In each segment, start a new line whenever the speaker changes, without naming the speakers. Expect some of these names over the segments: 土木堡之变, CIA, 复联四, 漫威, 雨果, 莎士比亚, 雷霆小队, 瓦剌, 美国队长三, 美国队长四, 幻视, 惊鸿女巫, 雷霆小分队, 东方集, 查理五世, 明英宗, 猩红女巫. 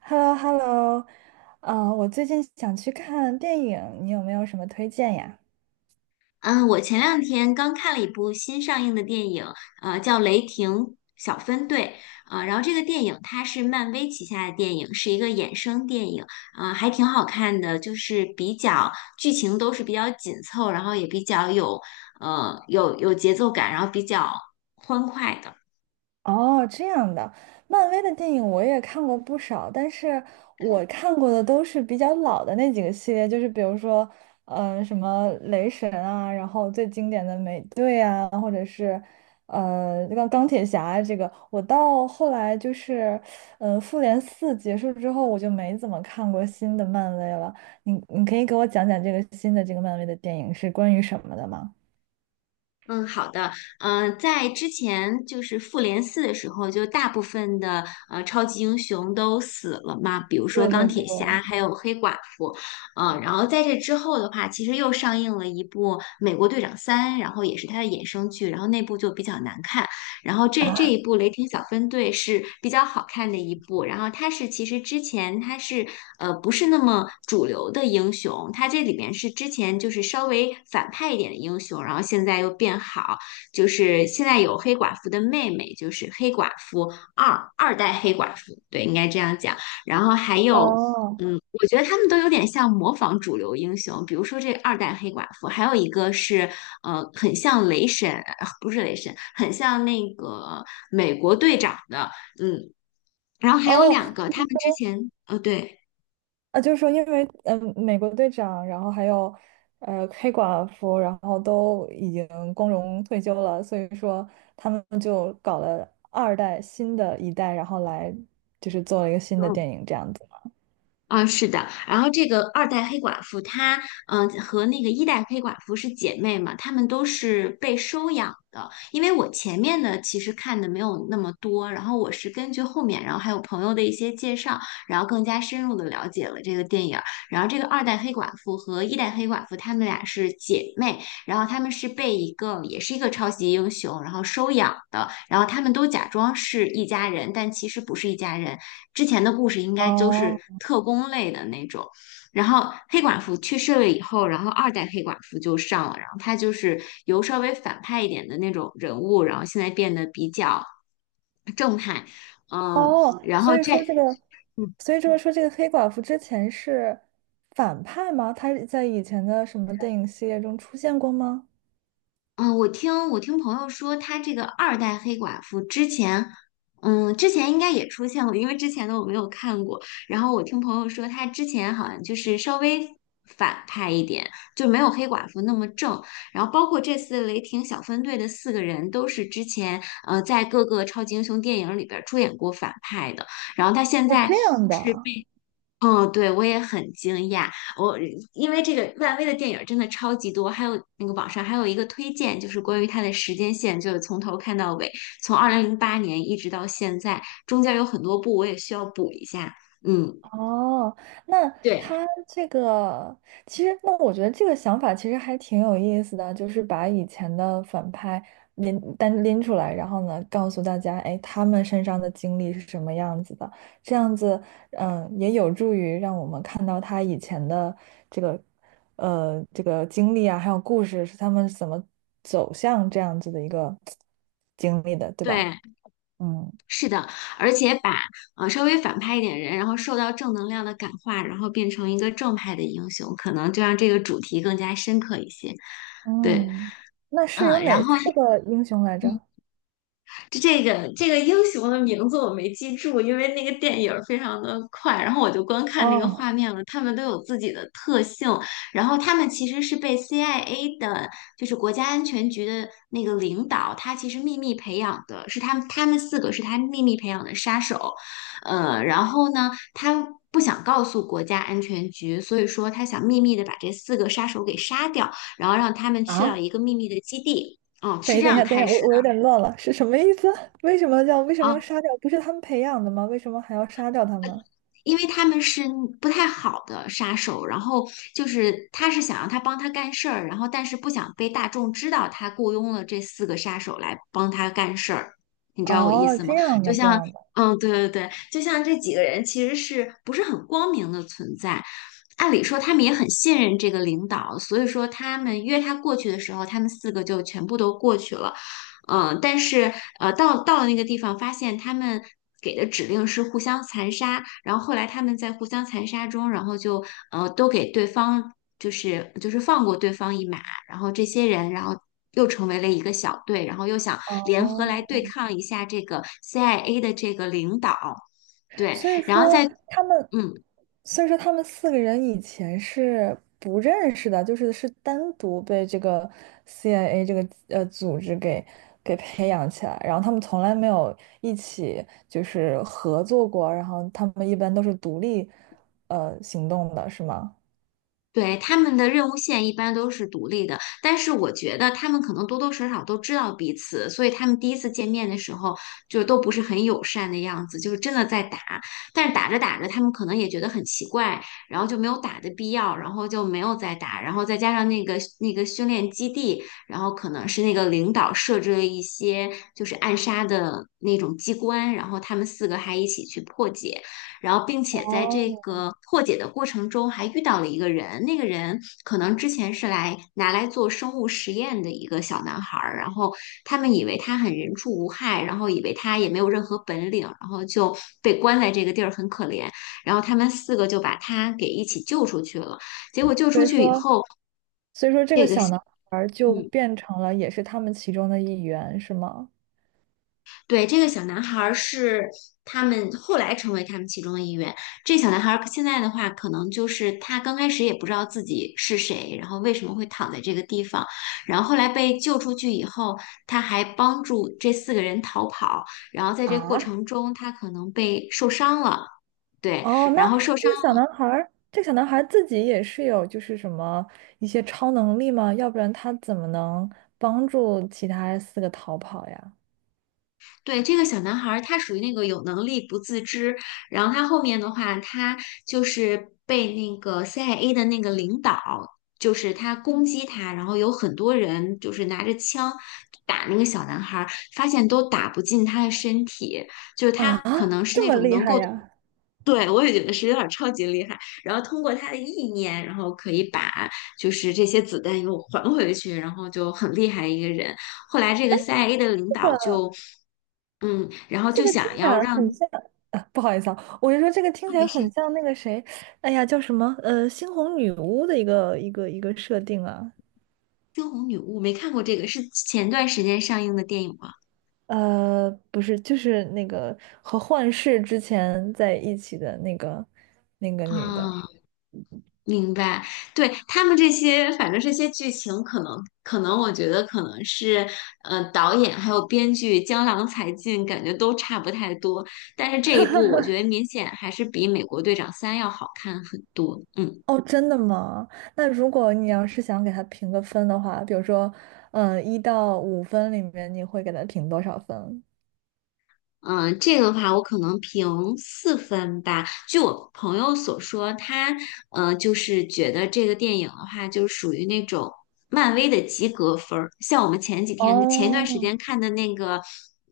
h e l l o h e l l o 我最近想去看电影，你有没有什么推荐呀？
嗯，我前两天刚看了一部新上映的电影，叫《雷霆小分队》。啊、然后这个电影它是漫威旗下的电影，是一个衍生电影，啊、还挺好看的，就是比较剧情都是比较紧凑，然后也比较有有节奏感，然后比较欢快的。
哦，这样的，漫威的电影我也看过不少，但是我看过的都是比较老的那几个系列，就是比如说，什么雷神啊，然后最经典的美队啊，或者是，钢铁侠啊这个，我到后来就是，复联四结束之后，我就没怎么看过新的漫威了。你可以给我讲讲这个新的这个漫威的电影是关于什么的吗？
嗯，好的。在之前就是复联四的时候，就大部分的超级英雄都死了嘛，比如说
对对
钢
对。
铁侠，还有黑寡妇。嗯，然后在这之后的话，其实又上映了一部《美国队长三》，然后也是它的衍生剧，然后那部就比较难看。然后这一部《雷霆小分队》是比较好看的一部，然后他是其实之前他是不是那么主流的英雄，他这里面是之前就是稍微反派一点的英雄，然后现在又变好，就是现在有黑寡妇的妹妹，就是黑寡妇二二代黑寡妇，对，应该这样讲，然后还有。
哦。
嗯，我觉得他们都有点像模仿主流英雄，比如说这个二代黑寡妇，还有一个是很像雷神，不是雷神，很像那个美国队长的。嗯，然后还有
哦，
两个，他们之前，对。
啊，就是说，因为美国队长，然后还有黑寡妇，然后都已经光荣退休了，所以说他们就搞了二代新的一代，然后来就是做了一个新的
嗯。
电影这样子。
啊，是的，然后这个二代黑寡妇她，和那个一代黑寡妇是姐妹嘛，她们都是被收养的。因为我前面的其实看的没有那么多，然后我是根据后面，然后还有朋友的一些介绍，然后更加深入的了解了这个电影儿。然后这个二代黑寡妇和一代黑寡妇，她们俩是姐妹，然后她们是被一个也是一个超级英雄，然后收养的，然后她们都假装是一家人，但其实不是一家人。之前的故事应该都是
哦
特工类的那种。然后黑寡妇去世了以后，然后二代黑寡妇就上了，然后她就是由稍微反派一点的那种人物，然后现在变得比较正派。嗯，
哦，
然后
所以
这
说这个，所以说这个黑寡妇之前是反派吗？她在以前的什么电影系列中出现过吗？
嗯，我听朋友说，他这个二代黑寡妇之前，之前应该也出现过，因为之前的我没有看过。然后我听朋友说，他之前好像就是稍微反派一点，就没有黑寡妇那么正。然后包括这次雷霆小分队的四个人，都是之前在各个超级英雄电影里边儿出演过反派的。然后他现
哦，
在。
这样
是
的。
被。嗯，对，我也很惊讶。我因为这个漫威的电影真的超级多，还有那个网上还有一个推荐，就是关于它的时间线，就是从头看到尾，从2008年一直到现在，中间有很多部我也需要补一下。嗯，
哦，那
对
他这个其实，那我觉得这个想法其实还挺有意思的，就是把以前的反派拎单拎出来，然后呢，告诉大家，哎，他们身上的经历是什么样子的，这样子，嗯，也有助于让我们看到他以前的这个，这个经历啊，还有故事是他们怎么走向这样子的一个经历的，对吧？
对，
嗯
是的，而且把稍微反派一点人，然后受到正能量的感化，然后变成一个正派的英雄，可能就让这个主题更加深刻一些。对。
嗯，那是有
然
哪
后。
四个英雄来着？
这个英雄的名字我没记住，因为那个电影儿非常的快，然后我就光看那个
哦，
画面了。他们都有自己的特性，然后他们其实是被 CIA 的，就是国家安全局的那个领导，他其实秘密培养的，是他们四个是他秘密培养的杀手。然后呢，他不想告诉国家安全局，所以说他想秘密的把这四个杀手给杀掉，然后让他们去到
啊，
一个秘密的基地，是这
等一
样
下，等一
开
下，
始
我有
的。
点乱了，是什么意思？为什么要杀掉？不是他们培养的吗？为什么还要杀掉他们？
因为他们是不太好的杀手，然后就是他是想让他帮他干事儿，然后但是不想被大众知道他雇佣了这四个杀手来帮他干事儿，你知道我意
哦，
思
这
吗？
样
就
的，这
像，
样的，
对对对，就像这几个人其实是不是很光明的存在？按理说他们也很信任这个领导，所以说他们约他过去的时候，他们四个就全部都过去了。嗯，但是到了那个地方，发现他们给的指令是互相残杀，然后后来他们在互相残杀中，然后就都给对方就是放过对方一马，然后这些人然后又成为了一个小队，然后又想联合
哦，
来对抗一下这个 CIA 的这个领导。对，
所以
然后
说
在
他们，
嗯。
所以说他们四个人以前是不认识的，就是是单独被这个 CIA 这个组织给培养起来，然后他们从来没有一起就是合作过，然后他们一般都是独立行动的，是吗？
对，他们的任务线一般都是独立的，但是我觉得他们可能多多少少都知道彼此，所以他们第一次见面的时候就都不是很友善的样子，就是真的在打。但是打着打着，他们可能也觉得很奇怪，然后就没有打的必要，然后就没有再打。然后再加上那个训练基地，然后可能是那个领导设置了一些就是暗杀的那种机关，然后他们四个还一起去破解。然后并且在这个破解的过程中还遇到了一个人，那个人可能之前是来拿来做生物实验的一个小男孩儿，然后他们以为他很人畜无害，然后以为他也没有任何本领，然后就被关在这个地儿很可怜，然后他们四个就把他给一起救出去了，结果救
所
出
以
去以
说，
后，
所以说这个
这个
小
小。
男孩儿就
嗯，
变成了也是他们其中的一员，是吗？
对，这个小男孩儿是他们后来成为他们其中的一员。这小男孩儿现在的话，可能就是他刚开始也不知道自己是谁，然后为什么会躺在这个地方，然后后来被救出去以后，他还帮助这四个人逃跑，然后在这过
啊，
程中，他可能被受伤了。对，
哦，
然
那
后受
这
伤。
个小男孩儿，这个小男孩儿自己也是有就是什么一些超能力吗？要不然他怎么能帮助其他四个逃跑呀？
对，这个小男孩儿，他属于那个有能力不自知，然后他后面的话，他就是被那个 CIA 的那个领导，就是他攻击他，然后有很多人就是拿着枪打那个小男孩儿，发现都打不进他的身体，就是他
啊，
可能是
这
那
么
种
厉
能
害
够。
呀？
对，我也觉得是有点儿超级厉害。然后通过他的意念，然后可以把就是这些子弹又还回去，然后就很厉害一个人。后来这个 CIA 的领导就，然后
这
就
个听
想
起
要
来很
让。
像 不好意思啊，我就说这个听
啊，
起
没
来
事，
很像那个谁，哎呀，叫什么？猩红女巫的一个设定啊。
《惊鸿女巫》没看过这个，是前段时间上映的电影吗？
不是，就是那个和幻视之前在一起的那个女的。
啊。明白，对，他们这些，反正这些剧情，可能可能我觉得可能是，导演还有编剧江郎才尽，感觉都差不太多。但是这一部，我觉得明显还是比《美国队长三》要好看很多。嗯。
哦，真的吗？那如果你要是想给她评个分的话，比如说，一到五分里面，你会给她评多少分？
嗯，这个的话，我可能评四分吧。据我朋友所说，他就是觉得这个电影的话，就属于那种漫威的及格分儿。像我们前几天、前一段时
哦，
间看的那个，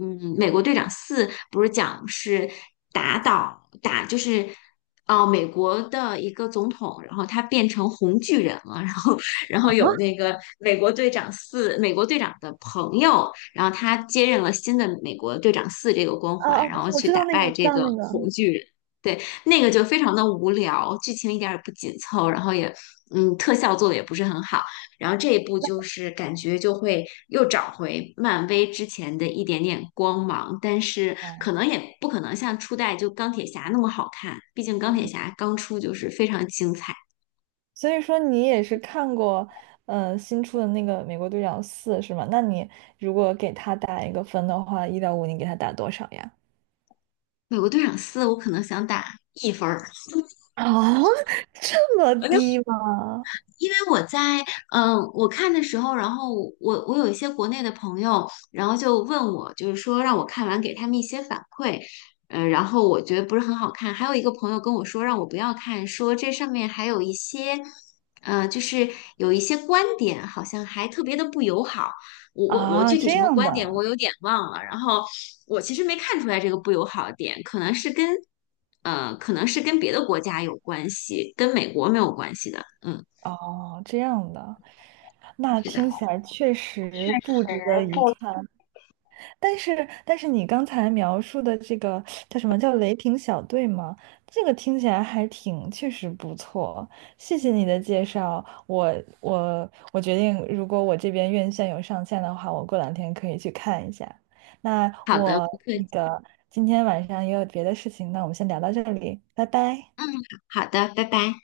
美国队长四》，不是讲是打倒打，就是哦、美国的一个总统，然后他变成红巨人了，然后有那个美国队长四，美国队长的朋友。然后他接任了新的美国队长四这个光
啊啊，
环，
啊
然后
我
去
知道
打
那个，
败
我知
这
道
个
那个。
红巨人。对，那个就非常的无聊，剧情一点儿也不紧凑，然后也，特效做的也不是很好。然后这一部就是感觉就会又找回漫威之前的一点点光芒，但是
哦，
可能也不可能像初代就钢铁侠那么好看，毕竟钢铁
嗯，
侠刚出就是非常精彩。
所以说你也是看过，新出的那个《美国队长四》是吗？那你如果给他打一个分的话，一到五，你给他打多少呀？
美国队长四我可能想打一分儿。
啊，这么低吗？
因为我在我看的时候，然后我有一些国内的朋友，然后就问我，就是说让我看完给他们一些反馈。然后我觉得不是很好看。还有一个朋友跟我说让我不要看，说这上面还有一些，就是有一些观点好像还特别的不友好。我
啊，
具体
这
什么
样
观点我
的，
有点忘了。然后我其实没看出来这个不友好的点，可能是跟可能是跟别的国家有关系，跟美国没有关系的。嗯，
哦，这样的，那
是
听
的。
起来确实不值得一
不，
看。但是你刚才描述的这个叫什么叫雷霆小队吗？这个听起来还挺，确实不错。谢谢你的介绍，我决定，如果我这边院线有上线的话，我过两天可以去看一下。那
好的，
我
不客
那
气。
个今天晚上也有别的事情，那我们先聊到这里，拜拜。
嗯，好好的，拜拜。